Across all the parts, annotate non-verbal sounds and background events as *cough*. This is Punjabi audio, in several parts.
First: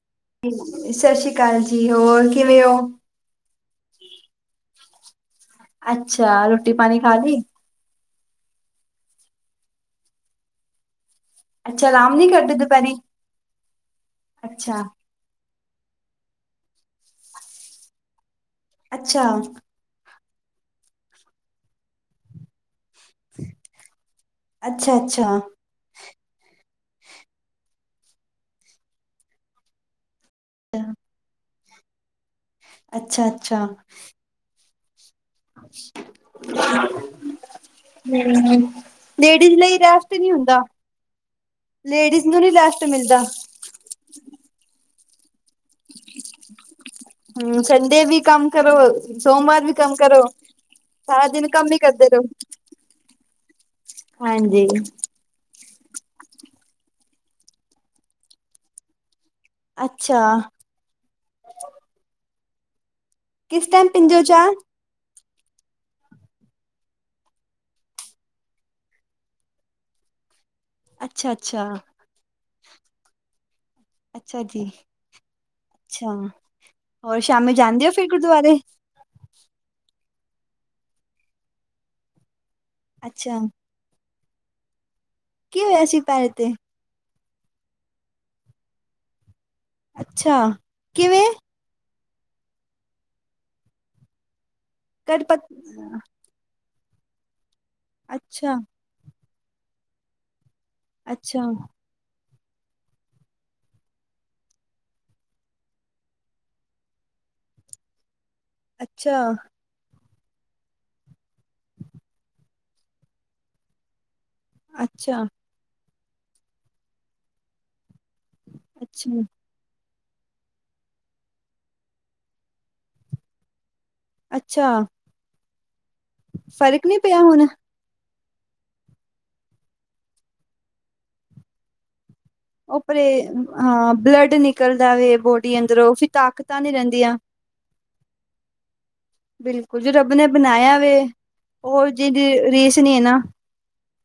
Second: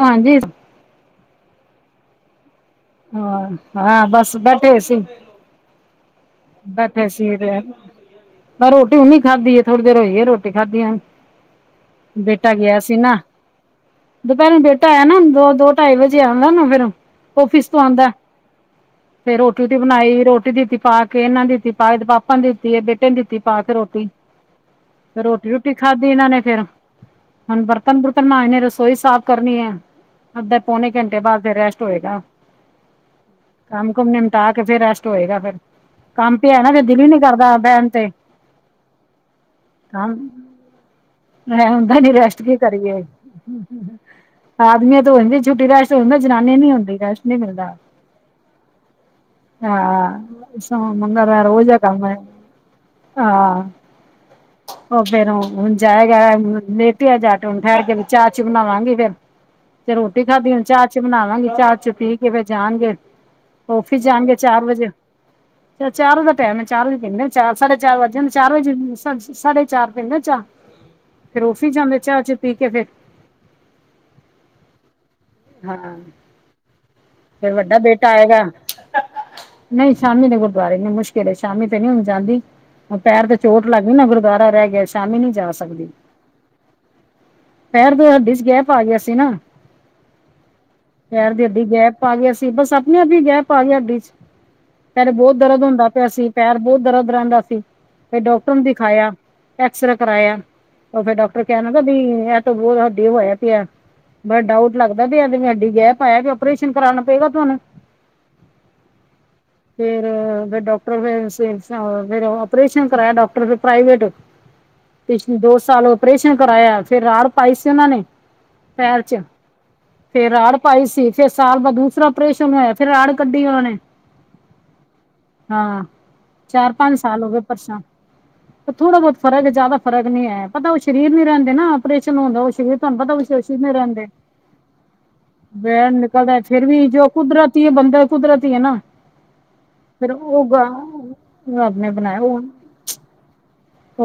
ਹਾਂਜੀ ਸਤਿ ਸ੍ਰੀ ਅਕਾਲ ਜੀ ਹੋਰ ਕਿਵੇਂ ਹੋ ਹਾਂ ਹਾਂ ਬਸ ਬੈਠੇ ਸੀ ਅੱਛਾ ਰੋਟੀ ਪਾਣੀ ਬੈਠੇ ਖਾ ਸੀ ਲਈ? ਤੇ ਮੈਂ ਰੋਟੀ ਨੀ ਖਾਧੀ ਥੋੜੀ ਦੇਰ ਹੋਈ ਹੈ ਰੋਟੀ ਖਾਧੀ ਆ ਅੱਛਾ ਆਰਾਮ ਨੀ ਬੇਟਾ ਕਰਦੇ ਗਿਆ ਦੁਪਹਿਰੇ ਸੀ ਨਾ ਦੁਪਹਿਰੇ ਅੱਛਾ ਬੇਟਾ ਆਇਆ ਨਾ ਦੋ ਦੋ ਢਾਈ ਵਜੇ ਆਉਂਦਾ ਨਾ ਫਿਰ ਫਿਸ ਤੋਂ ਆਉਂਦਾ ਅੱਛਾ ਫੇਰ ਰੋਟੀ ਰੋਟੀ ਬਣਾਈ ਰੋਟੀ ਦਿੱਤੀ ਪਾ ਕੇ ਇਹਨਾਂ ਨੇ ਦਿੱਤੀ ਪਾ ਪਾਪਾ ਨੇ ਦਿੱਤੀ ਹੈ ਬੇਟੇ ਨੇ ਦਿੱਤੀ ਪਾ ਕੇ ਰੋਟੀ ਅੱਛਾ ਤੇ ਅੱਛਾ ਰੋਟੀ ਰੋਟੀ ਖਾਧੀ ਇਹਨਾਂ ਨੇ ਫੇਿਰ ਹੁਣਰ ਤਨ ਪੁਰਤਨ ਮ ਇਹਨੇ ਰਸੋਈ ਸਾਫ਼ ਕਰਨੀ ਹੈ ਅੱਧੇ ਪੌਣੇ ਘੰਟੇ ਬਾਅਦ ਫ ਰੈਸਟ ਹੋਏਗਾ ਅੱਛਾ ਅੱਛਾ ਾਹ ਕੇ ਫਿਰ ਰਸਟ ਹੋਏਗਾ ਫਿਰ *inaudible* ਕੰਮ ਪਿਆ ਨਾ ਫਿਰ ਦਿਲ ਹੀ ਨੀ ਕਰਦਾ ਬਹਿਣ ਤੇ ਲੇਡੀਜ਼ ਲਈ ਰੈਸਟ ਨਹੀਂ ਹੁੰਦਾ ਮੈਂ, ਹੁੰਦਾ ਨੀ ਲੇਡੀਜ਼ ਰੈਸਟ ਨੂੰ ਕੀ ਕਰੀਏ, ਮਿਲਦਾ ਆਦਮੀਆਂ ਤੋਂ ਹੋ ਜਾਂਦੀ ਝੂਟੀ ਰਸ਼ ਹੁੰਦਾ, ਜਨਾਨੀ ਨੀ ਹੁੰਦੀ ਰੈਸਟ ਨੀ ਹਮ ਮਿਲਦਾ, ਸੰਡੇ ਵੀ ਕੰਮ ਕਰੋ ਸੋਮਵਾਰ ਵੀ ਕੰਮ ਕਰੋ ਹਾਂ ਸ ਸਾਰਾ ਮੰਗਲਵਾਰ ਦਿਨ ਰੋਜ਼ ਹੀ ਕੰਮ ਕਰਦੇ ਹੈ ਰਹੋ ਹਾਂ *unintelligible* ਹਾਂਜੀ ਉਹ ਫੇਰ ਹੁਣ ਜਾਏਗਾ ਲੇਟਿਆ ਜਾਟ ਹੁਣ ਠਹਿਰ ਕੇ ਚਾਹ ਚੀ ਬਣਾਵਾਂਗੀ ਫੇਰ ਤੇ ਅੱਛਾ ਰੋਟੀ ਖਾਧੀ, ਹੁਣ ਚਾਹ ਚੁ ਬਣਾਵਾਂਗੇ, ਚਾਹ ਚੁ ਪੀ ਕੇ ਫੇਰ ਜਾਣਗੇ ਕਿਸ ਟਾਈਮ ਆਫਿਸ ਪੀਂਦੇ ਹੋ ਜਾਣਗੇ ਚਾਹ ਚਾਰ ਵਜੇ ਚ ਚਾਰ ਵ ਦਾ ਟਾਈਮ ਚਾਰ ਵਜੇ ਪੀਂਦੇ, ਚਾਰ ਸਾਢੇ ਚਾਰ ਵੱਜ ਜਾਂਦੇ ਚਾਰ ਵਜੇ ਸਾਢੇ ਚਾਰ ਪੀਂਦੇ ਨਾ ਚਾਹ, ਅੱਛਾ ਫਿਰ ਅੱਛਾ ਆਫਿਸ ਜਾਂਦੇ ਚਾਹ ਚੁ ਪੀ ਕੇ ਫਿਰ ਅੱਛਾ ਜੀ, ਹਾਂ ਅੱਛਾ, ਹੋਰ ਫੇਰ ਸ਼ਾਮੀ ਵੱਡਾ ਜਾਂਦੇ ਹੋ ਫਿਰ ਬੇਟਾ ਆਏਗਾ ਗੁਰਦੁਆਰੇ ਨਹੀਂ, ਸ਼ਾਮੀ ਦੇ ਗੁਰਦੁਆਰੇ ਨੀ, ਮੁਸ਼ਕਿਲ ਸ਼ਾਮੀ ਤੇ ਨਹੀਂ ਹੁਣ ਜਾਂਦੀ, ਪੈਰ ਤੇ ਅੱਛਾ ਚੋਟ ਲੱਗ ਵੀ ਨਾ, ਗੁਰਦੁਆਰਾ ਰਹਿ ਗਿਆ, ਸ਼ਾਮੀ ਨੀ ਜਾ ਕੀ ਹੋਇਆ ਸਕਦੀ। ਸੀ ਪੈਰ ਤੇ ਪੈਰ ਦੀ ਹੱਡੀ 'ਚ ਗੈਪ ਆ ਗਿਆ ਸੀ ਨਾ- ਅਛਾ, ਕਿਵੇ- ਵਿਚ ਗੈਪ ਆ ਗਿਆ ਸੀ, ਬਸ ਆਪਣੇ ਆਪ ਗੈਪ ਆ ਗਿਆ ਹੱਡੀ 'ਚ, ਪਹਿਲੇ ਕਟਪ ਬਹੁਤ ਦਰਦ ਹੁੰਦਾ ਪਿਆ ਸੀ। ਪੈਰ ਬਹੁਤ ਦਰਦ ਰਹਿੰਦਾ ਸੀ, ਫਿਰ ਡਾਕਟਰ ਅੱਛਾ, ਨੂੰ ਦਿਖਾਇਆ ਐਕਸਰੇ ਕਰਾਇਆ। ਉਹ ਫੇਰ ਅੱਛਾ, ਡਾਕਟਰ ਕਹਿਣ ਲਗਾ। ਇਹ ਤਾਂ ਬਹੁਤ ਸਾਡੇ ਹੋਇਆ ਪਿਆ, ਬੜਾ ਡਾਊਟ ਲੱਗਦਾ ਵੀ ਐ ਹੱਡੀ ਵਿਚ ਗੈਪ ਆਇਆ ਜੋ ਉਪਰੇਸ਼ਨ ਕਰਾਉਣਾ ਪਏਗਾ ਤੁਹਾਨੂੰ- ਅੱਛਾ ਫੇਰ ਫ ਡਾਕਟਰ ਫ ਫਿਰ ਓਪਰੇਸ਼ਨ ਕਰਾਇਆ ਡਾਕਟਰ ਫ ਪ੍ਰਾਈਵੇਟ ਅੱਛਾ, ਪਿਛਲੇ ਦੋ ਸਾਲ ਓਪਰੇਸ਼ਨ ਕਰਾਇਆ, ਫਿਰ ਰਾੜ ਪਾਈ ਸੀ ਉਹਨਾਂ ਨੇ ਪੈਰ 'ਚ, ਅੱਛਾ। ਫੇਰ ਰਾੜ ਪਾਈ ਸੀ ਫੇਰ ਸਾਲ ਬਾਦ ਦੂਸਰਾ ਓਪਰੇਸ਼ਨ ਹੋਇਆ, ਫਿਰ ਰਾੜ ਕੱਢੀ ਉਹਨਾਂ ਨੇ ਅੱਛਾ ਹਾਂ, ਚਾਰ ਫ਼ਰਕ ਨੀ -ਪੰਜ ਪਿਆ ਸਾਲ ਹੋ ਗਏ ਹੁਣ? ਪਰਸਾ ਥੋੜਾ ਬਹੁਤ ਫ਼ਰਕ ਜ ਜ਼ਿਆਦਾ ਫਰਕ ਨੀ ਹੈ, ਪਤਾ ਉਹ ਸਰੀਰ ਨੀ ਰਹਿੰਦੇ ਨਾ ਆਪਰੇਸ਼ਨ ਹੁੰਦਾ ਸਰੀਰ ਤੁਹਾਨੂੰ ਉਪਰੇ, ਪਤਾ ਉਹ ਸਰੀਰ ਨੀ ਹਾਂ ਰਹਿੰਦੇ ਬਲੱਡ ਨਿਕਲਦਾ ਵਵੇ ਬੋਡੀ ਅੰਦਰੋਂ ਦਾ ਤਾਕਤਾਂ ਫੇਰ ਨੀ ਵੀ ਜੋ ਰਹਿੰਦੀਆਂ। ਕੁਦਰਤੀ ਬੰਦਾ, ਕੁਦਰਤੀ ਹੈ ਨਾ ਬਿਲਕੁਲ ਜੋ ਫਿਰ ਰੱਬ ਨੇ ਹੋਗਾ, ਬਣਾਇਆ ਵੇ ਰਬ ਉਹ ਨੇ ਬਣਾਇਆ ਜਿਹਦੀ ਉਹ ਰੀਸ ਨੀ ਹੈ ਨਾ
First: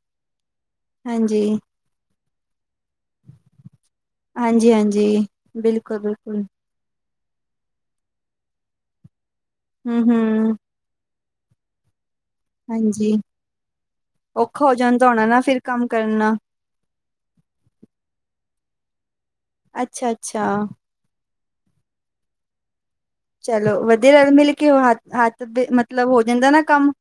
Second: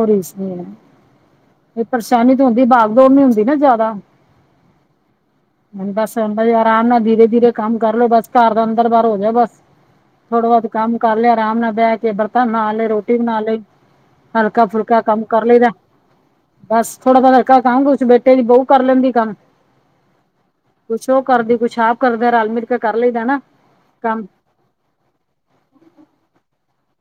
ਰਜ ਨਹੀਂ ਹੈ ਹਾਂਜੀ ਇਹ ਪਰੇਸ਼ਾਨੀ ਤਾਂ ਹੁੰਦੀ, ਭਾਗ ਦੌੜ ਨੀ ਹੁੰਦੀ ਨਾ ਜ਼ਿਆਦਾ ਹਾਂਜੀ- ਹਾਂਜੀ, ਹੁਣ ਬਿਲਕੁਲ- ਬਸ ਬਿਲਕੁਲ- ਬਈ ਆਰਾਮ ਨਾਲ ਧੀਰੇ- ਧੀਰੇ ਕੰਮ ਕਰ ਲਓ, ਬਸ ਘਰ ਦਾ ਅੰਦਰ ਬਾਹਰ ਹੋ ਜਾ ਬਸ, ਥੋੜਾ ਹੂੰ-ਹੂੰ, ਬਹੁਤ- ਕੰਮ ਕਰ ਲਿਆ, ਆਰਾਮ ਨਾਲ ਬਹਿ ਕੇ ਸਭ। ਨਾ ਲਏ ਹਾਂਜੀ। ਰੋਟੀ ਬਣਾ ਲਈ, ਔਖਾ ਹਲਕਾ, ਹੋ ਫੁਲਕਾ ਜਾਂਦਾ ਕੰਮ ਹੋਣਾ ਨਾ ਕਰ ਲਈ ਫਿਰ ਦਾ। ਕੰਮ ਕਰਨਾ- ਬਸ ਥੋੜਾ- ਥੋੜਾ ਹਲਕਾ ਕੰਮ ਬੇਟੇ ਦੀ ਬਹੂ ਕਰ ਲੈਂਦੀ ਕੰਮ- ਅਛਾ- ਅਛਾ- ਕੁਛ ਉਹ ਕਰਦੀ, ਕੁਛ ਆਪ ਕਰਦੇ, ਰਲ -ਮਿਲ ਕੇ ਕਰ ਲਈਦਾ ਨਾ ਕੰਮ- ਕਿ ਉਹ ਹੱ ਹੱਥ ਮਤਲਬ ਹੋ ਜਾਂਦਾ ਨਾ ਕੰਮ-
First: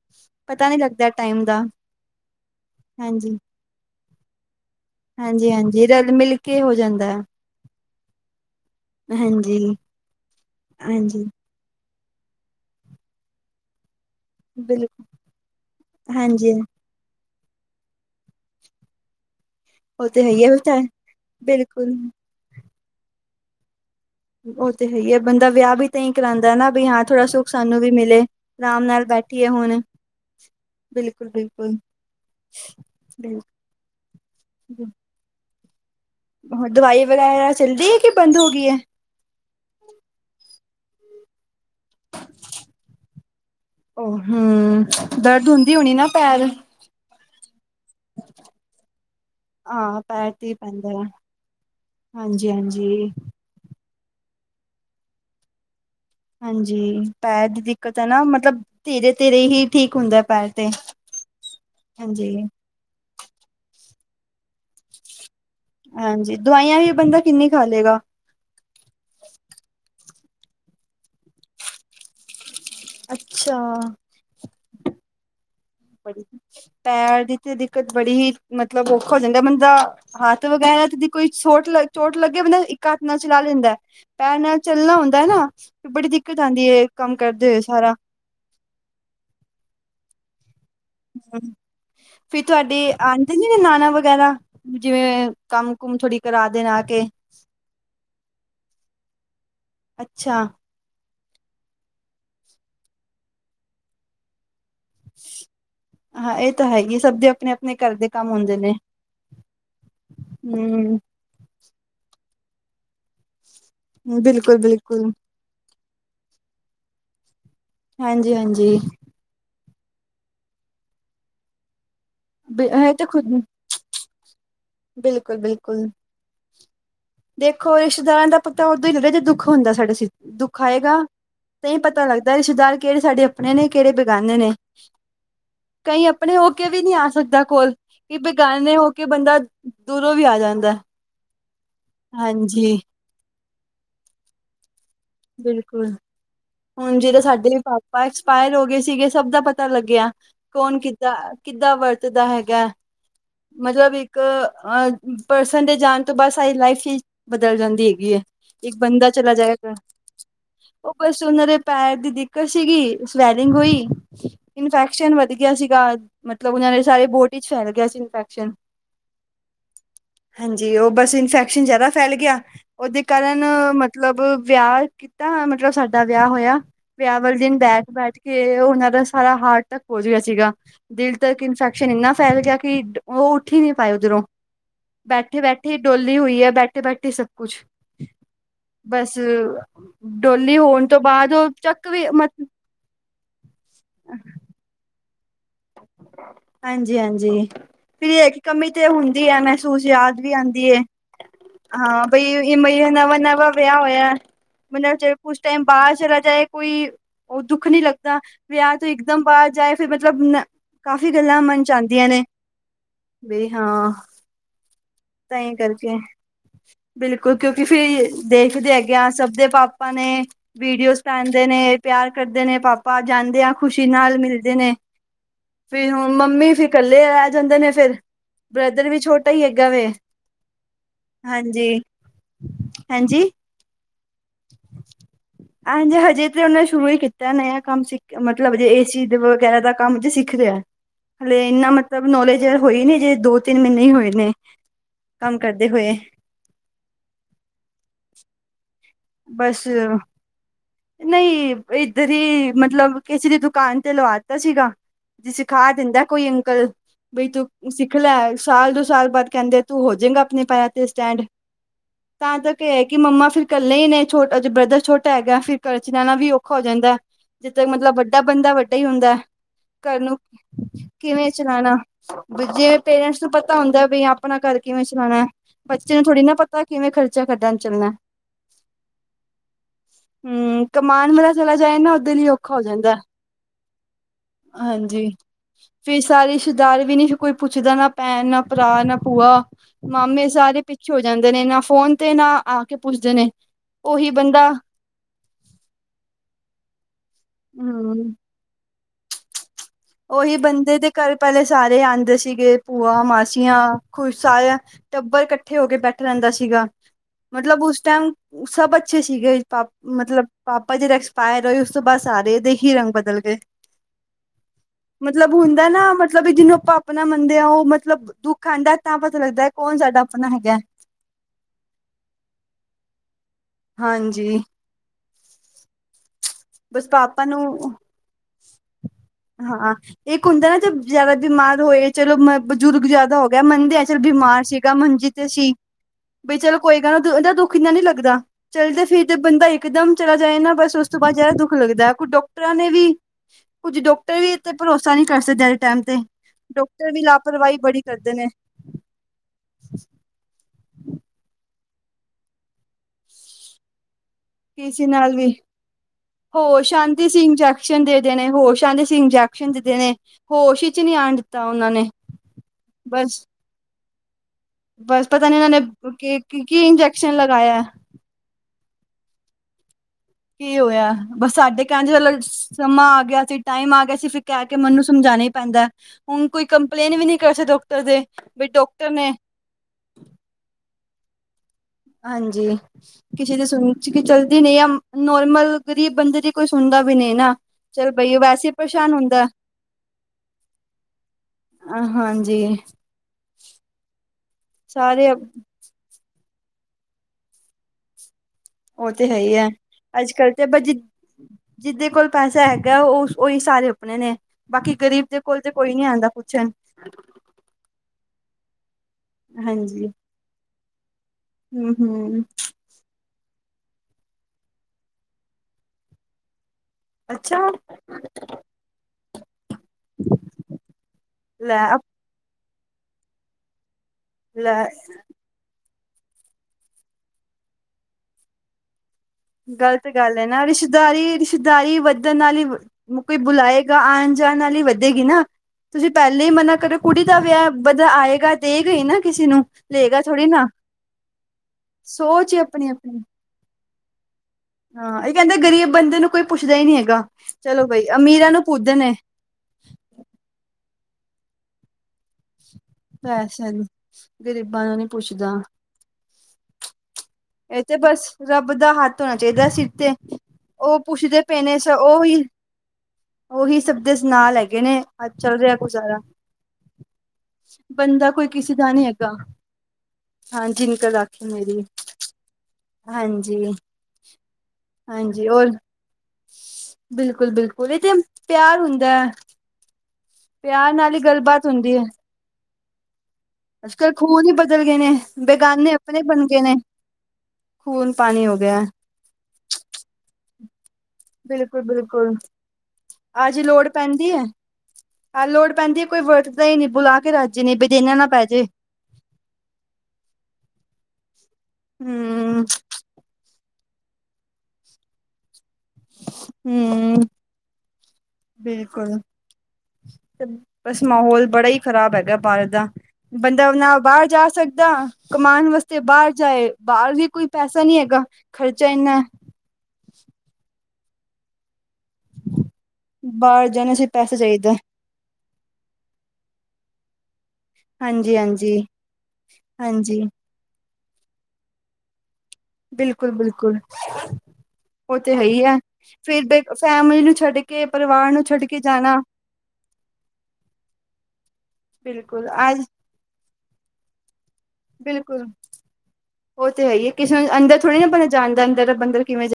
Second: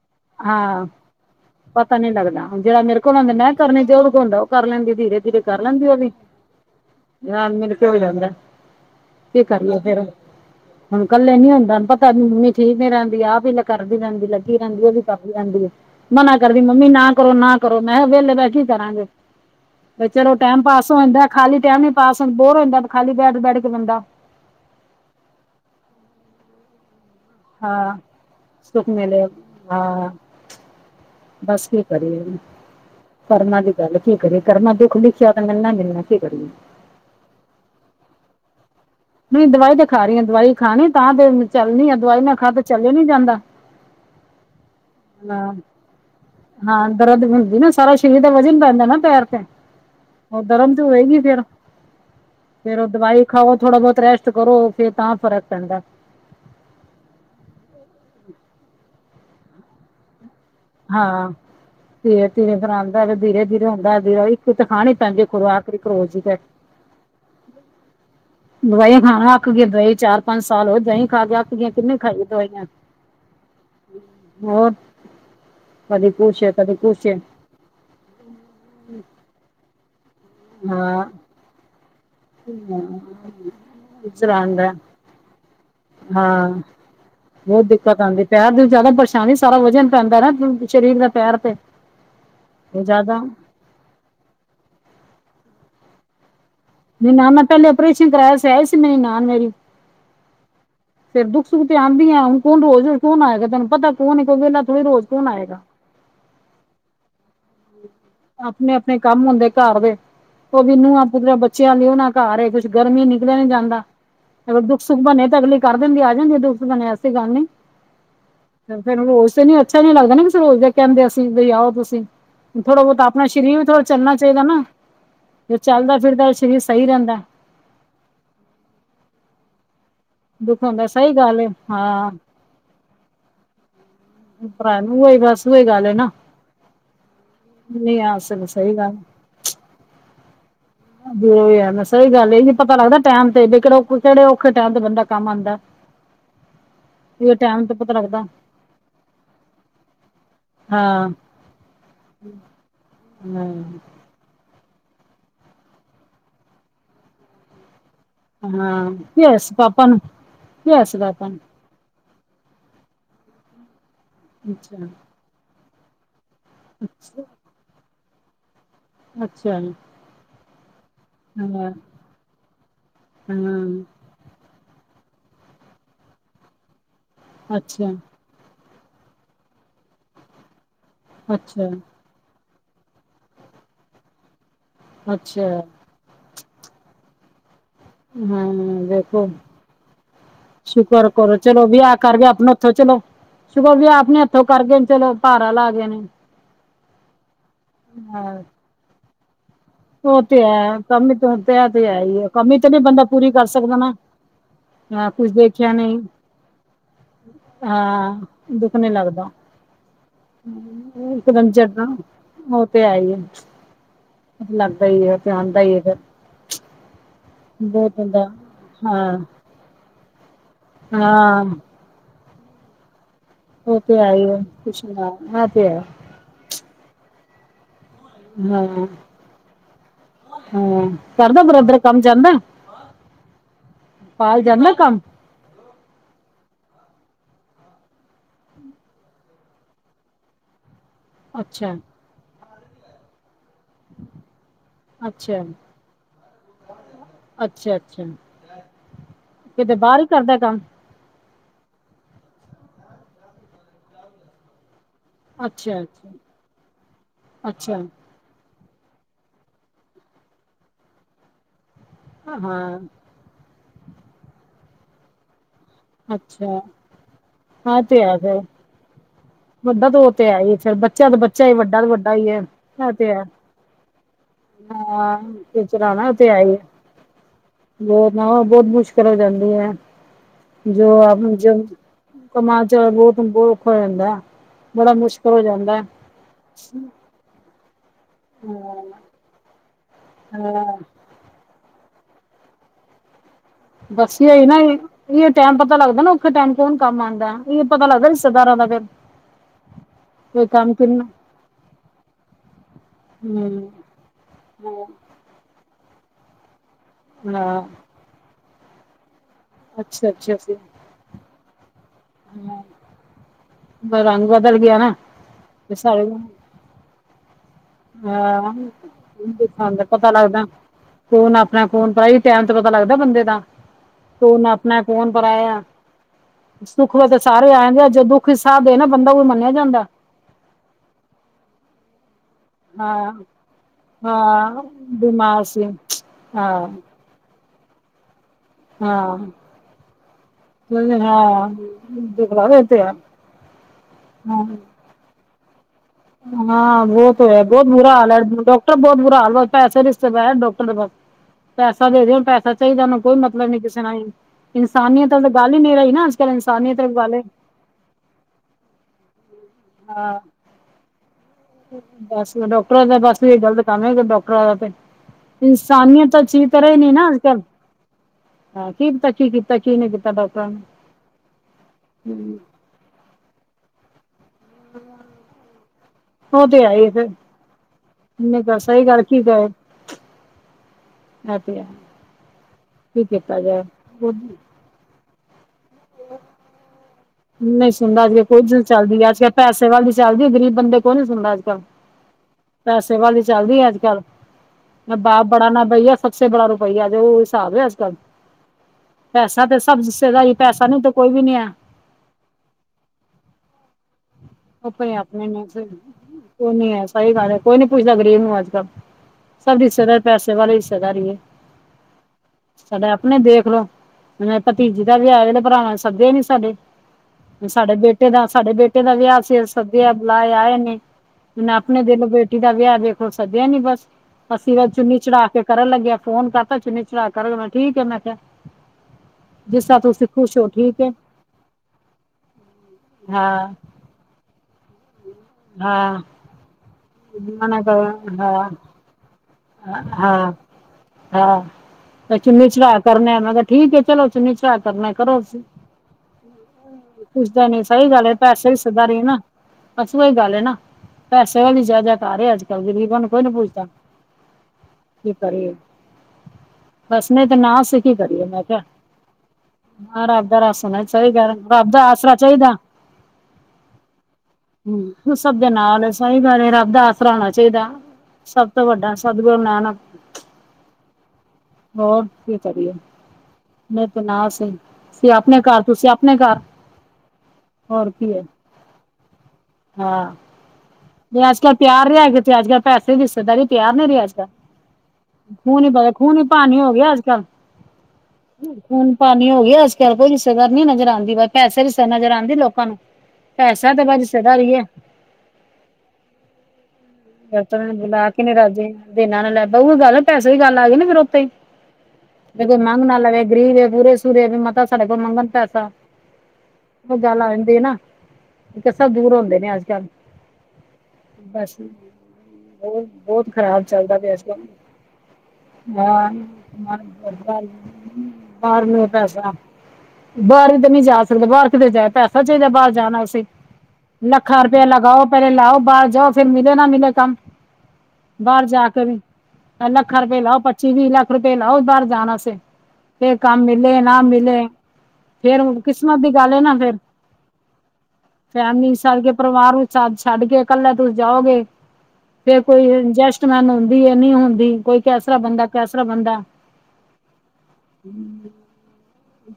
ਪਤਾ ਨੀ ਹਾਂ, ਲੱਗਦਾ ਟਾਈਮ ਦਾ ਪਤਾ ਨੀ ਲੱਗਦਾ, ਜਿਹੜਾ ਮੇਰੇ ਕੋਲ ਆ ਹਾਂਜੀ ਮੈ ਕਰਨੀ ਜਿਹੜਾ ਉਹਦੇ ਕੋਲ ਹੁੰਦਾ ਹੈ ਉਹ ਕਰ ਲੈਂਦੀ ਹੈ। ਧੀਰੇ- ਧੀਰੇ ਹਾਂਜੀ ਕਰ ਹਾਂਜੀ ਲੈਂਦੀ, ਉਹਵੀ ਰਲ ਮਿਲ ਕੇ ਹੋ ਜਾਂਦਾ ਹੈ ਰਲ ਮਿਲ ਕੇ ਹੋ ਜਾਦਾ - ਕੀ ਹਾਂਜੀ ਕਰਨਾ ਫੇਰ, ਹੁਣ ਹਾਂਜੀ ਇਕਲੇ ਨੀ ਹੁੰਦਾ ਪਤਾ- ਤੁਹਾਡੀ ਮੰਮੀ ਠੀਕ ਨੀ ਰਹਿੰਦੀ ਆਹ ਕਰਦੀ ਰਹਿੰਦੀ ਲੱਗੀ ਰਹਿੰਦੀ ਉਹਵੀ। ਬਿਲਕੁਲ ਕਰਦੀ ਰਹਿੰਦੀ ਹੈ, ਮਨਾ ਹਾਂਜੀ ਕਰਦੀ ਮੰਮੀ ਨਾ ਕਰੋ ਨਾ ਕਰੋ, ਮੈ ਕਿਹਾ ਵਿਹਲੇ ਬਹਿ ਕੇ ਕੀ ਕਰਾਂਗੇ। ਉਹ ਤੇ ਹੈ ਚਲੋ ਹੀ ਹੈ ਟਾਈਮ ਤਾਂ ਪਾਸ ਹੋ ਜਾਂਦਾ, ਖਾਲੀ ਟਾਈਮ ਬਿਲਕੁਲ ਨ ਪਾਸ- ਬੋਰ ਹੋ ਜਾਂਦਾ ਖਾਲੀ ਬੈਠ- ਬੈਠ ਕੇ ਬੰਦਾ ਉਹ ਤੇ ਹੈ। ਹੀ ਹੈ। ਬੰਦਾ ਵਿਆਹ ਵੀ ਤੇ ਹੀ ਕਰਾਉਦਾ ਨਾ ਹਾਂ ਥੋੜਾ ਸੁਖ ਸਾਨੂੰ ਵੀ ਹਾਂ ਮਿਲੇ ਆਰਾਮ ਸੁੱਖ ਨਾਲ ਮਿਲੇ ਬੈਠੀਏ ਹੁਣ। ਹਾਂ ਬਿਲਕੁਲ ਬਸ ਬਿਲਕੁਲ ਕੀ ਕਰੀਏ ਬਿਲਕੁਲ ਕਰਮਾ ਦੀ ਗੱਲ ਕੀ ਕਰੀਏ ਕਰਨਾ ਦੁਖ ਦੁਖ ਤੇ ਮਿਲਨਾ ਕੀ ਕਰੀਏ ਹੋਰ ਦਵਾਈ ਵਗੈਰਾ ਚੱਲਦੀ ਹੈ। ਕਿ ਬੰਦ ਹੋ ਗਈ ਹੈ। ਨਹੀ ਦਵਾਈ ਤੇ ਖਾ ਰਹੀ ਦਵਾਈ ਖਾਣੀ ਤਾਂ ਤੇ ਚੱਲਣੀ- ਦਵਾਈ ਨਾ ਖਾਂ ਚੱਲਿਆ ਨੀ ਜਾਂਦਾ ਉਹ ਹਮ ਦਰਦ ਹ ਹੁੰਦੀ ਹੋਣੀ ਨਾ ਪੈਰ ਹਾਂ। ਦਰਦ ਹੁੰਦੀ ਨਾ ਸਾਰਾ ਸਰੀਰ ਦਾ ਵਜ਼ਨ ਪੈਂਦਾ ਨਾ ਪੈਰ ਤੇ ਹਾਂ ਪੈਰ ਉਹ ਹੀ ਦਰਮ ਤੇ ਪੈਂਦਾ ਹੈ ਹੋਏਗੀ ਫੇਰ ਹਾਂਜੀ- ਹਾਂਜੀ ਉਹ ਦਵਾਈ ਖਾਓ ਥੋੜਾ ਬਹੁਤ ਰੈਸਟ ਕਰੋ ਫਿਰ ਤਾਂ ਫ਼ਰਕ ਪੈਂਦਾ। ਹਾਂਜੀ ਪੈਰ ਦੀ ਦਿੱਕਤ ਹੈ। ਨਾ ਮਤਲਬ ਧਿਰੇ- ਧਿਰੇ ਹੀ ਠੀਕ ਹੁੰਦਾ ਪੈਰ ਤੇ ਹਾਂ ਧਿਰ- ਹਾਂਜੀ, ਧਿਰੇ ਆਂਦਾ ਫਿਰ ਧੀਰੇ- ਧੀਰੇ ਹੁੰਦਾ ਇੱਕ ਤਾਂ ਖਾਣੀ ਤੇ ਪੈਦੀ ਖੁਰਰਾਕ- ਇੱਕ ਰੋਜ਼ ਦੀ ਹਾਂਜੀ ਦਵਾਈਆਂ ਵੀ ਬੰਦਾ ਕਿੰਨੀ ਖਾ ਲਏਗਾ। ਦਵਾਈਆਂ ਖਾ ਖਾ ਅੱਕ ਗਏ ਦਵਾਈ ਚਾਰ ਪੰਜ ਸਾਲ ਹੋ ਦਵਾਈ ਖਾ ਕੇ ਅੱਕ ਗਏ ਕਿੰਨੇ ਖਾਈਏ ਦਵਾਈਆਂ। ਅੱਛਾ। ਹੋਰ ਕਦੀ ਬੜੀ ਕੁਛ ਹੈ, ਕਦੇ ਕੁਛ। ਪੈਰ ਦੀ ਤੇ ਦਿੱਕਤ ਬੜੀ ਹੀ ਮਤਲਬ ਔਖਾ ਹੋ ਜਾਂਦਾ ਬੰਦਾ ਹੱਥ ਵਗੈਰਾ ਹਾਂ ਦੀ ਕੋਈ ਛੋਟ ਲੱ ਚੋਟ ਲੱਗੇ ਬੰਦਾ ਇੱਕ ਹੱਥ ਨਾਲ ਚਲਾ ਲੈਂਦਾ ਪੈਰ ਨਾਲ ਚਲਾਉਂਦਾ ਚੱਲਣਾ ਹੁੰਦਾ ਹਨਾ। ਬੜੀ ਦਿੱਕਤ ਆਉਂਦੀ ਹੈ ਕੰਮ ਕਰਦੇ ਹੋਏ ਸਾਰਾ। ਪਹਿਰ ਦੀ ਜਿਆਦਾ ਪਰੇਸ਼ਾਨੀ ਸਾਰਾ ਵਜਨ ਪੈਂਦਾ ਨਾ ਸਰੀਰ ਦਾ ਪੈਰ ਤੇ ਫਿਰ ਤੁਹਾਡੇ ਇਹ ਜਿਆਦਾ ਆਉਂਦੇ ਨੀ ਨਨਾਣਾ ਵਗੈਰਾ ਜਿਵੇ ਕਮ ਕੁਮ ਥੋੜੀ ਕਰਾ ਦੇ ਨਾਲ ਨਹੀ ਨਾ- ਨਾ ਪਹਿਲੇ ਆਪਓਪਰੇਸ਼ਨ ਕਰਾਇਆ ਸੀਇਆ ਸੀ ਮੈਰੀ ਨਨਾਣ ਮੇਰੀ ਅਛਾ ਫਿਰ ਦੁੱਖ ਸੁੱਖ ਤੇ ਆਂਦੀ ਹੁ ਕੌਣ ਰੋਜ਼ੋ ਕੌਣ ਆਏਗਾ ਤੈਨੂੰ ਪਤਾ ਕੌਨ ਕੋਈੇਵੇਲਾ ਥੋੜੀ ਰੋਜ਼ ਕੌਣ ਆਏਗਾ। ਹਾਂ ਇਹ ਤਾਂ ਹੈ। ਹੀ ਸਭ ਦੇ ਆਪਣੇ ਆਪ ਆਪਣੇ ਆਪਣੇ ਕੰਮ ਹੁੰਦੇ ਘਰ ਦੇ ਉਹ ਹੂੰ। ਵੀਨੂੰ ਪੁਤ- ਬੱਚਿਆਂ ਲਈ ਉਹ ਨਾ ਘਰ ਏ ਕੁਛ ਗਰਮੀ ਨਿਕਲਿਆ ਨੀ ਜਾਂਦਾ ਬਿਲਕੁਲ, ਅਗਰ ਦੁੱਖ ਸੁੱਖ ਬਿਲਕੁਲ ਬਣਿਆ ਤਾਂ ਅਗਲੀ ਕਰ ਦਿੰਦੀ ਆ ਜਾਦੀ ਦੋਸਤ ਬਣੇ ਐਸੀ ਗੱਲ ਨੀ ਹਾਂਜੀ, ਹਾਂਜੀ ਤੇ ਫੇਰ ਰੋਜ ਤੇ ਨੀ ਅਛਾ ਨੀ ਲੱਗਦਾ ਨਾ ਰੋਜ ਦੇ ਕਹਿੰਦੇ ਅਸੀ ਵੀ ਆਓ ਤੁਸੀ ਥੋੜ੍ਹਾ ਇਹ ਬਹੁਤਾ ਤਾਂ ਆਪਣਾ ਖੁਦ ਸਰੀਰ ਵੀ ਥੋੜ੍ਹਾ ਚੱਲਣਾ ਚਾਹੀਦਾ ਨਾ ਬਿਲਕੁਲ ਬਿਲਕੁਲ ਚੱਲਦਾ ਫਿਰਦਾ ਸਰੀਰ ਸਹੀ ਰਹਿੰਦਾ ਦੇਖੋ ਰਿਸ਼ਤੇਦਾਰਾਂ ਦਾ ਪਤਾ ਉਦੋ ਹੀ ਲਗਦਾ ਦੁੱਖ ਹੁੰਦਾ ਸਾਡੇ ਸਰੀ ਦੁੱਖ ਹੁੰਦਾ ਆਏਗਾ ਸਹੀ ਗੱਲ ਏ ਤੇ ਪਤਾ ਹਾਂ ਲੱਗਦਾ ਰਿਸ਼ਤੇਦਾਰ ਕਿਹੜੇ ਸਾਡੇ ਆਪਣੇ ਨੇ ਕਿਹੜੇ ਬੈਗਾਨੇ ਨੇ ਭਰਾ ਨੂੰ ਉਹੀ ਬਸ ਉਹੀ ਗੱਲ ਏ ਕਈ ਨਾ ਆਪਣੇ ਹੋ ਕੇ ਵੀ ਨਹੀ ਆ ਸਕਦਾ ਕੋਲ ਨਹੀਂ ਕਿ ਆ ਬੇਗਾਨੇ ਸਹੀ ਗੱਲ ਹੋ ਕੇ ਬੰਦਾ ਦੂਰੋਂ ਵੀ ਆ ਜਾਂਦਾ। ਮੈਂ ਸਹੀ ਗੱਲ ਇਹ ਪਤਾ ਹਾਂਜੀ ਲੱਗਦਾ ਟਾਈਮ ਤੇ ਵੀ ਕਿਹੜੇ ਔਖੇ ਟਾਈਮ ਤੇ ਬੰਦਾ ਕੰਮ ਆਉਂਦਾ ਬਿਲਕੁਲ। ਹੁਣ ਜਿਹੜਾ ਇਹ ਸਾਡੇ ਟਾਈਮ ਤੇ ਪਤਾ ਪਾਪਾ ਲੱਗਦਾ ਐਕਸਪਾਇਰ ਹੋ ਗਏ ਸੀਗੇ ਸਭ ਦਾ ਪਤਾ ਲੱਗਿਆ। ਕੌਣ ਹਾਂ ਕਿੱਦਾਂ, ਕਿੱਦਾਂ ਵਰਤਦਾ ਹੈਗਾ। ਹਮ *unintelligible* ਮਤਲਬ ਇੱਕ ਅ ਪਰਸਨ ਦੇ ਜਾਣ ਤੋਂ ਬਾਅਦ ਸਾਰੀ ਲਾਈਫ ਚੀ ਬਦਲ ਜਾਂਦੀ ਹੈਗੀ ਹੈ। ਇੱਕ ਹਾਂ ਬੰਦਾ ਚਲਾ ਯਸ ਜਾਏਗਾ। ਪਾਪਾ ਨੂੰ ਉਹ ਯਸ ਬਸ ਪਾਪਾ ਨੂੰ ਉਹਨਾਂ ਦੇ ਪੈਰ ਦੀ ਦਿੱਕਤ ਸੀਗੀ ਸਵੈਲਿੰਗ ਹੋਈ ਅੱਛਾ ਇਨਫੈਕਸ਼ਨ ਵੱਧ ਗਿਆ ਸੀਗਾ ਮਤਲਬ ਉਹਨਾਂ ਨੇ ਸਾਰੇ ਅੱਛਾ ਬੋਟ ਵਿਚ ਫੈਲ ਗਿਆ ਸੀ ਇਨਫੈਕਸ਼ਨ ਅੱਛਾ ਜੀ। ਹਾਂਜੀ ਉਹ ਬਸ ਇਨਫੈਕਸ਼ਨ ਜ਼ਿਆਦਾ ਫੈਲ ਗਿਆ ਉਹਦੇ ਕਾਰਨ ਹਾਂ ਮਤਲਬ ਵਿਆਹ ਕੀਤਾ ਮਤਲਬ ਸਾਡਾ ਵਿਆਹ ਹੋਇਆ ਵਿਆਹ ਵਾਲੇ ਦਿਨ ਬੈਠ, ਅੱਛਾ ਬੈਠ ਕੇ ਕਿ ਉਹਨਾਂ ਦਾ ਸਾਰਾ ਹਾਰਟ ਤੱਕ ਪਹੁਚ ਗਿਆ ਸੀਗਾ ਦਿਲ ਤੱਕ ਅੱਛਾ ਇਨਫੈਕਸ਼ਨ ਇੰਨਾ ਫੈਲ ਗਿਆ ਕਿ ਉਹ ਉੱਠੀ ਨੀ ਪਾਏ ਉੱਧਰੋਂ ਬੈਠੇ, ਅੱਛਾ ਬੈਠੇ ਡੋਲੀ ਹੋਈ ਹੈ ਬੈਠੇ ਬੈਠੇ ਸਭ ਕੁੱਛ ਹਾਂ, ਵੇਖੋ। ਡੋਲੀ ਹੋਣ ਤੋਂ ਸ਼ੁਕਰ ਬਾਅਦ ਕਰੋ ਉਹ ਚਲੋ ਚੱਕ ਵੇਆ ਵੀ ਕਾਰ ਗੀ, ਮਤ ਆਪਨੇ ਹੱਥੋਂ ਚਲੋ ਸ਼ੁਕਰ ਵੇਆ ਆਪਨੇ ਹੱਥੋਂ ਕਾਰ ਗੇ ਨ ਚਲੋ, ਭਾਰਾ ਲਾ ਗੇ ਨੇ। ਹਾਂਜੀ-ਹਾਂਜੀ, ਫੇਰ ਏ ਕਿ ਹਾਂ ਕਮੀ ਤੇ ਹੁੰਦੀ ਐ ਨਾ ਤੁਸ਼ ਯਾਦ ਉਹ ਵੀ ਤੇ ਆਂਦੀ ਏ ਹੈ ਕਮੀ ਤਾਂ ਤੇ ਹੈ ਤੇ ਹੈ ਹਾਂ, ਹੀ ਹੈ ਬਈ ਕਮੀ ਤਾਂ ਨਹੀਂ ਏਈ ਬੰਦਾ ਪੂਰੀ ਕਰ ਨਵਾਂ-ਨਵਾਂ ਸਕਦਾ ਵੇਆ ਨਾ ਹੋਏਐ। ਮਤਲਬ ਹਾਂ ਜੇ ਕੁੱਝ ਕੁਛ ਟੈਮ ਦੇਖਿਆ ਬਾਰ ਨਹੀਂ ਚਲਾ ਜਾਏ ਕੋਈ ਓ ਦੁੱਖ ਨੀ ਹਾਂ ਲੱਗਦਾ, ਵੇਹ ਤੋਂ ਦੁਖਣੇ ਇਕਦਮ ਲੱਗਦਾ ਬਾਰ ਜਾਏ ਫਿਰ ਮਤਲਬ ਕ ਓਹੀ ਗੱਲਾਂ ਇਕਦਮ ਮਨ ਚ ਚੜਨਾ ਆਂਦੀਆਂ ਨੇ, ਉਹ ਤੇ ਹੈ ਹੀ ਹੈ ਬਈ ਹਾਂ ਲੱਗਦਾ ਈ ਏ। ਤਾਂਈ ਕਰਕੇ, ਬਿਲਕੁਲ ਕੇਓਕਿ ਬਹੁਤ ਫਿਰ ਹੁੰਦਾ ਦੇਖਦੇ ਹੈਗੇ ਆ ਹਾਂ ਸਬ ਦੇ ਪਾਪ ਪਾਪਾ ਨੇ, ਵੀੜੀਓਜ਼ ਹਾਂ ਪਾਂਦੇ ਨੇ ਪੇਆਰ ਕਰਦੇ ਨੇ ਪਾਪਾ ਜਾਂਦੇ ਆ ਉਹ ਖ਼ੁਸ਼ੀ ਤੇ ਹੈ ਨਾਲ ਹੀ ਹੈ ਮਿਲਦੇ ਨੇ, ਕੁਛ ਨਾ ਇਹ ਤੇ ਹੈ ਫਿਰ ਓ ਮੰਮੀ ਫਿਰ ਕੱਲੇ ਰੈ ਜਾਂਦੇ ਨੇ ਫੇਰ, ਹਾਂ ਬ੍ਰਦਰ ਵੀ ਛੋਟਾ ਈ ਹੈਗਾ ਵੇ। ਹਾਂ, ਕਰਦਾ ਹਾਂਜੀ ਬ੍ਰਦਰ ਕਾੰਮ ਜਾਂਦੈ ਹਾਂਜੀ ਨਾਲ ਜਾਂਦੈ ਕਾੰਮ? ਐਂਜ ਹਜੇ ਤੇ ਓਨੇ ਸ਼ੁਰੂ ਈ ਕੀਤੈ ਨਯਾ ਕੰਮ ਸਿੱਖ ਮਤਲਬ ਹਜੇ ਏ ਸੀ ਦੇ ਵਗੈਰਾ ਦਾ ਕੰਮ ਜੀ ਸਿੱਖ ਖ ਰੈਯਾ, ਹਲੇ ਇਨਾ ਅੱਛਾ ਮਤਲਬ ਨੌਲੇਜ ਹੋਈ ਨੀ ਹਜੇ ਦੋ-ਤਿੰਨ ਮ੍ਹੀਨੇ ਈ ਹੋਏ ਨੇ। ਕੰਮ ਅੱਛਾ, ਕਰਦੇ ਹੋਏ। ਅੱਛਾ-ਅੱਛਾ। ਬਸ ਕਰਦਾ ਕੰਮ? ਨਈ ਏਦਰ ਈ, ਮਤਲਬ ਕਿਸੀ ਦੀ ਦੁਕਾਨ ਤੇ ਲਵਾ ਤਾ ਸੀਗਾ। ਜੇ ਸਿਖਾ ਅੱਛਾ ਅੱਛਾ ਦਿੰਦਾ ਕੋਈ ਅੰਕਲ, ਬਈ ਤੂੰ ਅੱਛਾ ਸਿੱਖ ਲੈ। ਸਾਲ ਦੋ ਸਾਲ ਬਾਦ ਕੈਂਦੇ, ਤੂੰ ਹੋਜੇਂਗਾ ਅਪਣੇ ਪੈਰਾਂ ਤੇ ਸਟੈਂਡ। ਤਾਂ ਤੱਕ ਏ ਹਾਂ ਹੇ ਕਿ ਮੰਮਾ ਫਿਰ ਕੱਲੇ ਨੇ, ਛੋਟਾ ਜੇ ਬ੍ਰਦਰ ਛੋਟਾ ਹੈਗਾ ਫਿਰ ਘਰ ਚਲਾਨਾ ਵੀ ਓਖਾ ਅੱਛਾ ਹੋ ਜਾਂਦੈ, ਜਿੱਥੇ ਹਾਂ ਮਤਲਬ ਤੇ ਹੈ ਵੱਡਾ ਫਿਰ ਬੰਦਾ ਵੱਡਾ ਈ ਹੋਂਦੈ। ਵੱਡਾ ਘਰ ਤਾਂ ਉਹ ਨੂੰ ਤੇ ਹੈ ਹੀ ਫਿਰ ਬੱਚਾ ਤਾਂ ਕਿਵੇਂ ਬੱਚਾ ਹੀ ਚਲਾਣਾ, ਵੱਡਾ ਤਾਂ ਵੱਡਾ ਹੀ ਹੈ ਜਿਵੇਂ ਇਹ ਤੇ ਪੇਰੇਂਟਸ ਹੈ ਨੂੰ ਪਤਾ ਹੁੰਦੈ ਵਈ ਆਪ ਅਪਣਾ ਘਰ ਕਿਵੇਂ ਹਾਂ ਚਲਾਣੈ, ਤੇ ਬੱਚੇ ਨੂੰ ਚਲਾਣਾ ਥੋੜੀ ਤੇ ਨਾ ਹੈ ਹੀ ਪਤਾ ਕਿਵੇਂ ਖਰਚਾ ਕਡਨ ਚੱਲਨੈ। ਬਹੁਤ ਨਾ, ਬੋਤ ਮੁਸ਼ਕਲ ਹੋ ਜਾਂਦੀ ਐ। ਹੂੰ ਜੋ *unintelligible* ਕਮਾਨ ਵਾਲਾ ਚਲਾ ਜਾਏ ਨਾ ਉਹਦੇ ਲਈ ਔਖਾ ਹੋ ਜਾਂਦਾ ਬੋਤ ਓਖਾ ਹੋ ਜਾਂਦੈ। ਹਾਂਜੀ, ਫੇਰ ਸਾਰੇ ਰਿਸ਼ਤੇਦਾਰ ਵੀ ਨੀ ਕੋਈ ਪੁੱਛਦਾ, ਨਾ ਭੈਣ, ਨਾ ਭਰਾ, ਨਾ ਭੂਆ, ਮਾਮੇ ਸਾਰੇ ਹਾਂ ਪਿੱਛੇ ਹੋ ਜਾਂਦੇ ਨੇ, ਨਾ ਫੋਨ ਤੇ ਨਾ ਆ ਕੇ ਪੁੱਛਦੇ ਨੇ। ਉਹੀ ਬਸ ਏ ਆ ਬੰਦਾ ਨਾ, ਇਓ ਟੈਮ ਪਤਾ ਲੱਗਦੈ ਨਾ ਔਖੇ ਟੈਮ ਕੋਨ ਕੰਮ ਆਂਦੈ ਇਓ ਪਤਾ ਲੱਗਦੈ ਹੂੰ ਰਿਸ਼ਤੇਦਾਰਾਂ ਦਾ *unintelligible* ਓਹੀ ਕੋਈ ਕੰਮ ਬੰਦੇ ਦੇ ਕਿੰਨਾ ਘਰ ਪੈਲੇ ਸਾਰੇ ਆਂਦੇ ਸੀਗੇ ਭੂਆ, ਮਾਸੀਆਂ ਹਮ ਖੁਸ਼ ਸਾਰ ਟੱਬਰ ਕੱਠੇ ਹੋ ਕੇ ਬੈਠਾ ਰੈਂਦਾ ਸੀਗਾ, ਹਾਂ ਮਤਲਬ ਉਸ ਟੈਮ ਸਬ ਅੱਛੇ ਸੀਗੇ। ਪਾ ਅੱਛਾ ਮਤਲਬ ਅੱਛਾ ਫਿਰ ਪਾਪਾ ਜਦ ਐਕਸਪਾਏਰ ਹੋਏ, ਉਸ ਤੋਂ ਬਾਦ ਸਾਰੇ ਦੇ ਹੀ ਰੰਗ ਬਦਲ ਗਏ। ਬੇਰੰਗ ਮਤਲਬ ਹੁੰਦਾ ਨਾ, ਮਤਲਬ ਵੀ ਜਿਨੂੰ ਆਪਾਂ ਅਪਨਾ ਮੰਨਦੇ ਆ ਓ ਮਤਲਬ ਦੁੱਖ ਹਾਂ ਆਂਦਾ ਤਾਂ ਪਤਾ ਲੱਗਦੈ, ਕੋਣ ਸਾਡਾ ਅਪਣਾ ਹੈਗਾ। ਕੋਨ ਅਪਨਾ ਕੋਨ ਪਰਾਯਾ ਟੈਮ ਤੇ ਪਤਾ ਲਾਗਦਾ ਬੰਦੇ ਦਾ, ਹਾਂਜੀ ਕੋਨ ਅਪਨਾ ਕੋਨ ਪਰਾਏਆ। ਬਸ ਸੁੱਖ ਵੇਲ ਤਾਂ ਪਾਪਾ ਨੂੰ ਸਾਰੇ ਆਂਦੇ ਆ ਜਾਂਦੇ ਆ, ਜੋ ਦੁੱਖ ਵਿੱਚ ਸਾਥ ਦੇ ਨਾ ਬੰਦਾ ਓ ਮੰਨੇਆ ਹਾਂ ਜਾਂਦਾ। ਇੱਕ ਹੁੰਦਾ ਨਾ ਜਬ ਜਾਦਾ ਬਿਮਾਰ ਹੋਏ। ਚਲੋ ਮ ਬਜ਼ੁਰਗ ਹਾਂ ਜਾਦਾ ਹੋ ਗੇਆ ਮੰਨਦੇ ਆ ਚੱਲ ਬਿਮਾਰ ਹਾਂ ਸੀਗਾ ਮੰਜੀ ਤੇ ਬਿਮਾਰ ਸੀ, ਬਈ ਚਲੋ ਹਾਂ ਕੋਈ ਗੱਲ ਓਦਾ ਦੁੱਖ ਇੰਨਾ ਨੀ ਲੱਗਦਾ, ਚੱਲਦੇ ਫਿਰਦੇ ਹਾਂ ਬੰਦਾ ਇੱਕ ਦਮ ਚਲਾ ਜਾਏ ਨਾ ਬਸ ਉਸ ਤੋਂ ਬੋਤ ਜਾਦਾ ਹਾਂ ਦੁੱਖ ਲੱਗਦੈ, ਕੁੱਝ ਡੋਕਟਰਾਂ ਦਿਖਲਾਵੇ ਨੇ ਤੇ ਵੀ ਆ ਕੁੱਝ ਡੋਕਟਰ ਵੀ ਹਾਂ ਏਥੇ ਭਰੋਸ ਸਾ ਨੀ ਕਰ ਸਕਦੇ ਆੱਜ ਦੇ ਟੈਮ ਤੇ। ਹਾਂ ਵੀ ਵੋ ਤੋ ਹੈ, ਲਾਪਰਵਾਹੀ ਬੋਤ ਬੜੀ ਬੁਰਾ ਹਾਲ ਕਰਦੇ ਐ ਨੇ ਡੋਕ ਡੋਕਟਰ ਬੋਤ ਬੁਰਾ ਹਾਲ *unintelligible* ਪੈਸੇ ਰਿਸ਼ਤੇ ਪੈ ਡੋਕਟਰ ਦੇ ਬਸ। ਪੈਸਾ ਦੇ ਦੋ ਪੈਸਾ ਚਈਦਾ ਓਨੂੰ ਕੋਈ ਮਤਲਬ ਨੀ ਕਿਸੇ ਨਾਲ ਵੀ। ਕਿਸੇ ਇਨਸਾਨੀਅਤ ਨਾਲ ਆਲੀ ਤਾਂ ਵੀ ਗਾੱਲ ਈ ਨੀ ਰਈ ਨਾ ਆਜ-ਕਾੱਲ, ਹੋਸ਼ ਇਨਸਾਨੀਅਤ ਆਲੀ ਆਂਦੇ ਗੱਲ ਸੀ ਇੰਜੈਕਸ਼ਨ ਦੇ ਦੇਣੇ ਹੋਸ਼ਾਂ ਆਂਦੀ ਸੀ ਇੰਜੈਕਸ਼ਨ ਦੇ ਦੇਣੇ, ਹਾਂ ਹੋਸ਼ ਚ ਈ ਨੀ ਆਣ ਦਿੱਤਾ ਉਹਨਾਂ ਨੇ ਬਸ ਡਾਕਟਰਾਂ ਦਾ ਬਸ ਵੀ ਏ ਗਲਤ ਕੰਮ ਏ ਡਾਕਟ ਆ ਤੇ, ਬਸ ਪਤਾ ਨੀ ਇਹਨਾਂ ਇਨਸਾਨੀਅਤ ਨੇ ਆਲੀ ਚੀਜ ਕੀ ਤਾਂ ਰਹੀ ਨੀ ਨਾ ਇੰਜੈਕਸ਼ਨ ਅੱਜ ਕੱਲ੍ਹ। ਲਗਾਇਆ ਹਾਂ, ਕੀ ਪਤਾ ਕੀ ਕੀ ਤਾਂ ਕੀ ਨੀ ਕੀਤਾ ਬ ਕੀ ਹੋਇਆ, ਬਸ ਸਾਡੇ ਕਹਿਣ ਚ ਲ ਸਮਾਂ ਆ ਗਿਆ ਸੀ ਟਾਈਮ ਆ ਗਿਆ ਸੀ ਫਿਰ ਕਹਿ ਕੇ ਮਨ ਨੂੰ ਸਮਝਾਣਾ ਈ ਪੈਂਦਾ ਐ। ਹੁਣ ਕੋਈ ਕੰਪਲੇਂਨ ਵੀ ਨੀ ਕਰ ਸਕਦਾ ਡਾਕਟਰ ਦੇ ਨਈ ਵੀ ਦਸ ਸਹੀ ਡਾਕਟਰ ਗੱਲ ਨੇ ਕੀ ਦੈ, ਐ ਤੇ ਹੈ। ਹਾਂਜੀ, ਕੀ ਕਿਸੇ ਕੀਤਾ ਦੀ ਜਾਏ ਸੁਣ ਚੱਲਦੀ ਨਈ ਆ ਨੋਰਮਲ ਗ਼ਰੀਬ ਬੰਦੇ ਦੀ ਕੋਈ ਸੁਣਦਾ ਵੀ ਨੀ, ਨਈ ਸੁਣਦਾ ਅੱਜ ਕੱਲ੍ਹ ਕੁਝ ਨੀ ਚੱਲਦੀ ਅੱਜ ਕੱਲ੍ਹ ਪੈਸੇ ਵੱਲੇ ਦੀ ਚੱਲਦੀ ਆ, ਗਰੀਬ ਬੰਦੇ ਕੋਈ ਨੀ ਸੁਣਦਾ ਅੱਜ ਕੱਲ੍ਹ। ਹਾਂਜੀ। ਪੈਸੇ ਵਾਲੇ ਚੱਲਦੀ ਆ ਅੱਜ ਕੱਲ੍ਹ, ਨਾ ਸਾਰੇ ਬਾਪ ਬੜਾ ਨਾ ਬਈਆ, ਸਬਸੇ ਬੜਾ ਰੁਪਈਆ ਦੇ ਓ ਸਾਬ ਏ ਅੱਜ ਕੱਲ੍ਹ। ਉਹ ਹੈ ਹੀ ਪੈਸਾ ਹੈ ਤੇ ਸਬ ਅੱਜ ਕੱਲ ਰਿਸ਼ਤੇਦਾਰੀ, ਬ ਪੈਸਾ ਨੀ ਤੇ ਕੋਈ ਵੀ ਨੀ ਐ। ਜਿਹਦੇ ਕੋਲ ਪੈਸਾ ਹੈਗਾ ਓ ਓਹੀ ਸਾਰੇ ਆਪਣੇ ਨੇ। ਬਾਕੀ ਗ਼ਰੀਬ ਦੇ ਆਪਣੇ-ਆਪਣੇ ਕੋਲ ਨੇ ਤੇ ਜੀ, ਕੋਈ ਨੀ ਆਉਂਦਾ ਪੁੱਛਣ ਕੋਈ ਨੀ ਹੈ ਸਈ ਗੱਲ ਐ। ਕੋਈ ਨੀ ਪੁੱਛਦਾ ਗਰੀਬ ਨੂੰ ਅੱਜ ਕੱਲ੍ਹ, ਸਭ ਰਿਸ਼ਤੇਦਾਰੀ ਪੈਸੇ ਵਾਲੀ ਰਿਸ਼ਤੇਦਾਰੀ ਏ। ਹੂੰ, ਹੂੰ। ਸਾਡਾ ਅਪਣੇ ਦੇਖਲਓ ਭਤੀਜੀ ਦਾ ਵਿਆਹ ਏ ਭਰਾਵਾਂ ਸੱਦੇ ਈ ਨੀ ਸਾਡੇ। ਅੱਛਾ ਸਾਡੇ ਬੇਟੇ ਦਾ ਸਾਡੇ ਬੇਟੇ ਦਾ ਵਿਆਹ ਸੀ ਅਸ ਸੱਦਿਆ ਬੁਲਾਏ ਆਏ ਨੇ ਮੈਂ ਲੈ ਆਪਣੇ ਦਿਲੋ ਬੇਟੀ ਦਾ ਵਿਆਹ ਵੇਖਲੋ ਸੱਦਿਆ ਨੀ ਬਸ। ਅਸੀਂ ਲੈ ਤਾਂ ਚੁੰਨੀ ਚੜਾ ਕੇ ਕਰਨ ਲੱਗੇ ਆ ਫੋਨ ਕਰਤਾ ਚੁੰਨੀ ਚੜਾ ਕਰਣ ਮੈਂ ਠੀਕ ਐ ਮੈਂ ਕਿਹਾ। ਜਿਸ ਤਰ੍ਹਾਂ ਗਲਤ ਤੁਸੀਂ ਗੱਲ ਐ ਖੁਸ਼ ਨਾ ਹੋ ਠੀਕ ਹੈ ਰਿਸ਼ਤਦਾਰੀ ਰਿਸ਼ਤਦਾਰੀ ਵੱਧਣ ਨਾਲ ਈ ਕੋਈ ਹਾਂ ਬੁਲਾਏ ਆਣ ਜਾਣ ਨਾਲ ਈ ਵੱਧੇਗੀ ਨਾ, ਤੁਸੀਂ ਹਾਂ ਪਹਿਲੇ ਈ ਮਨਾ ਕਰੇਓ ਕੁੜੀ ਦਾ ਵਿਆਹ ਮਨਾ ਕਰ ਬੰਦਾ ਆਏਗਾ ਹਾਂ ਦੇਗਾ ਈ ਨਾ ਕਿਸੇ ਨੂੰ ਲਏਗਾ ਥੋੜ੍ਹੀ ਹਾਂ ਨਾ। ਹਾਂ, ਤੇ ਸੋਚ ਏ ਚੁੰਨੀ ਆਪਣੀ ਚੜਾ ਕੇ ਆਪਣੀ ਕਰਨਾ ਐ, ਮੈਂ ਕਿਹਾ ਠੀਕ ਏ ਚਲੋ ਚੁੰਨੀ ਚ ਆ ਕਰਨਾ ਹਾਂ ਇਹ ਕਰੋ ਕਹਿੰਦੇ ਤੁਸੀਂ, ਗ਼ਰੀਬ ਬੰਦੇ ਨੂੰ ਕੋਈ ਪੁੱਛਦਾ ਹੀ ਨਹੀਂ ਹੈਗਾ ਪੁੱਛਦਾ ਨੀ ਚਲੋ ਬਈ ਸਹੀ ਗੱਲ ਏ ਅਮੀਰਾਂ ਨੂੰ ਪੈਸੇ ਦੀ ਪੁੱਜਦੇ ਨੇ ਰਿਸ਼ਤੇਦਾਰੀ ਏ ਨਾ। ਬਸ ਉਹੀ ਗੱਲ ਐ ਨਾ, ਪੈਸੇ ਵਾਲੀ ਜਾਦਾ, ਸਾਰੇ ਅੱਜ ਕੱਲ੍ਹ ਗਰੀਬਾਂ ਨੂੰ ਕੋਈ ਨੀ ਪੈਸੇ ਪੁੱਛਦਾ, ਗ਼ਰੀਬਾਂ ਨੂੰ ਨੀ ਕੀ ਪੁੱਛਦਾ ਕਰੇ, ਇਹ ਤੇ ਅਸੀਂ ਕੀ ਬਸ ਕਰੀਏ ਮੈਂ ਰੱਬ ਕਿਹਾ ਦਾ ਹੱਥ ਹੋਣਾ ਚਾਹੀਦਾ ਸਿਰ ਤੇ, ਹਾਂ ਰੱਬ ਦਾ ਰਾਸ ਉਹ ਹੋਣਾ ਪੁੱਛਦੇ ਚਾਹੀਦਾ ਪਏ ਨੇ ਰੱਬ ਸ ਦਾ ਆਸਰਾ ਉਹੀ, ਚਾਹੀਦਾ ਉਹੀ ਸਭ ਦੇ ਨਾਲ ਹੈਗ ਹੂੰ, ਸਭ ਦੇ ਨਾਲ ਏ, ਸਹੀ ਗੱਲ ਏ ਰੱਬ ਦਾ ਆਸਰਾ ਹੋਣਾ ਚਾਹੀਦਾ ਬੰਦਾ ਸਭ ਤੋਂ ਵੱਡਾ। ਸਤਿਗੁਰ ਨਾਨਕ, ਹਾਂਜੀ, ਜਿਨ ਕੱਲ੍ਹ ਰਾਖੀ ਮੇਰੀ, ਹੋਰ ਕੀ ਕਰੀਏ, ਹਾਂਜੀ ਨਈ ਤੇ ਨਾ ਸਈ, ਅਸੀਂ ਘਾਰ ਤੁਸੀਂ ਆਪਣੇ ਘਰ। ਬਿਲਕੁਲ-ਬਿਲਕੁਲ, ਇਹ ਹੋਰ ਤੇ ਕੀ ਹੈ ਪਿਆਰ ਹੁੰਦਾ। ਹਾਂ, ਪਿਆਰ ਨਾਲ ਹੀ ਜੇ ਅੱਜ ਗੱਲਬਾਤ ਕੱਲ੍ਹ ਹੁੰਦੀ ਹੈ ਪਿਆਰ ਰਿਆ ਕਿਥੇ ਅੱਜ ਕੱਲ੍ਹ ਪੈਸੇ ਵੀ- ਰਿਸ਼ਤੇਦਾਰੀ ਪਿਆਰ ਨੀ ਰਿਆ ਅੱਜ ਖੂਨ ਕੱਲ੍ਹ, ਹੀ ਬਦਲ ਗਏ ਨੇ ਖੂਨ ਨੀ ਬਦਲ ਖੂਹ ਈ ਪਾਣੀ ਹੋ ਗਿਆ ਅੱਜ ਕੱਲ੍ਹ। ਹੋਰ ਤਾਂਹੀ ਹੋ ਗਿਆ। ਪਾਣੀ ਹੋ ਗਿਆ ਅਜ ਕੱਲ੍ਹ, ਕੋਈ ਰਿਸ਼ਤੇਦਾਰ ਨੀ ਨਜ਼ਰ ਆਂਦ ਪੈਸੇ ਬਿਲਕੁਲ ਦੀ ਰਿਸ਼ਤੇਦਾਰੀ ਨਜ਼ਰ ਬਿਲਕੁਲ ਆਉਂਦੀ ਲੋਕਾਂ ਨੂੰ, ਪੈਸਾ ਤੇ ਬਸ ਰਿਸ਼ਤੇਦਾਰੀ ਏ। ਆਹ ਲੋੜ ਪੈਂਦੀ ਕੋਈ ਵਰਤ, ਤਕਦਾ ਈ ਨੀ ਬੁਲਾ ਕੇ ਰਾ ਪਤਾ ਨੀ ਬੁਲਾ ਕੇ ਨੀ ਰਾਜੀ, ਦੇਨਾ ਨੇ ਲੈ ਬ ਗੱਲ ਪੈਸੇ ਦੀ ਗੱਲ ਆ ਗਈ ਨਾ ਫੇਰ ਓਥੇ ਈ। ਹੂੰ। ਤੇ ਕੋਈ ਮੰਗ ਨਾ ਲਵੇ ਗਰੀਬ ਏ ਪੂਰੇ ਸੂਰੇ ਵੇ ਮਤਾ ਸਾਡੇ ਕੋਲ ਮੰਗਣ ਪੈਸਾ। ਉਹ ਹਮ ਗੱਲ ਆਦੀ ਨਾ। ਇੱਕ ਸਭ ਬਿਲਕੁਲ। ਦੂਰ ਹੁੰਦੇ ਨੇ ਅੱਜ ਕੱਲ ਤੇ ਬਸ ਮਾਹੌਲ ਬੜਾ ਬਸ ਈ ਖ਼ਰਾਬ ਹੈਗਾ। ਭਾਰਤ ਦਾ। ਬਹੁਤ ਬਹੁਤ ਬੰਦਾ ਖ਼ਰਾਬ ਨਾ ਚੱਲਦਾ ਬਾਰ ਪਿਆ ਅੱਜ ਜਾ ਕੱਲ ਸਕਦਾ। ਕਮਾਣ ਵਾਸਤੇ ਬਾਰ ਹਾਂ ਜਾਏ। ਬਾਰ ਵੀ ਕੋਈ ਪੈਸਾ ਨ੍ਹੀਂ ਹੈਗਾ ਖ਼ਰਚਾ ਏਨਾ। ਬਾਰ ਵੀ ਤੇ ਨਈ ਜਾ ਸਕਦੇ। ਬਾਰ ਕਿਤੇ ਜਾ ਪੈਸਾ ਚਾਈਦਾ ਬਾਰ ਜਾਣ ਅਸੇ। ਬਾਹਰ ਜਾਣੇ ਸੀ ਪੈਸੇ ਲੱਖਾਂ ਚਾਹੀਦਾ ਰੁਪਇਆ ਲਗਾਓ। ਪੈਲੈ ਲਾਓ ਬਾਰ ਜਾਓ। ਫੇਰ ਮਿਲੇ ਨਾ ਮਿਲੇ ਕੰਮ। ਹਾਂਜੀ ਬਾਰ ਹਾਂਜੀ ਜਾ ਕਰ ਵੀ ਹਾਂਜੀ ਲੱਖਾਂ ਰੁਪਏ ਲਾਓ- ਪਤੀ ਵੀਹ ਲੱਖ ਰੁਪਏ ਲਾਓ ਬਾਰ ਜਾਣਾ ਅਸੇ। ਬਿਲਕੁਲ ਫੇਰ ਕੰਮ ਬਿਲਕੁਲ ਮਿਲੇ ਨਾ ਮਿਲੇ। ਉਹ ਤੇ ਹੈ ਫੇਰ ਹੀ ਹੈ ਹੁਣ ਕਿਸਮਤ ਦੀ ਫਿਰ ਗੱਲ ਏ ਬ ਨਾ ਫੇਰ। ਫੈਮਿਲੀ ਨੂੰ ਛੱਡ ਕੇ ਪਰਿਵਾਰ ਨੂੰ ਛੱਡ ਕੇ ਫੈਮਲੀ ਜਾਣਾ ਸਡਕੇ ਪਰਿਵਾਰ ਛੱ ਛੱਡ ਕੇ ਕੱਲੇ ਤੁਸੀਂ ਜਾਓਗੇ। ਬਿਲਕੁਲ ਫੇਰ ਅੱਜ ਕੋਈ ਜੇਸਟਮੈਂਟ ਹੁੰਦੀ ਏ ਨਈ ਹੁੰਦੀ। ਕੋਈ ਕੈਸਰਾ ਬਿਲਕੁਲ ਬੰਦਾ ਕੈਸਰਾ ਬੰਦਾ ਉਹ ਤੇ ਹੈ ਹੀਏ ਕਿਸੇ ਨੂੰ ਅੰਦਰ ਥੋੜ੍ਹੀ ਨਾਤਾ ਜਾਣਦਾ ਅੰਦਰ ਬੰਦਰ ਕਿਵੇਂ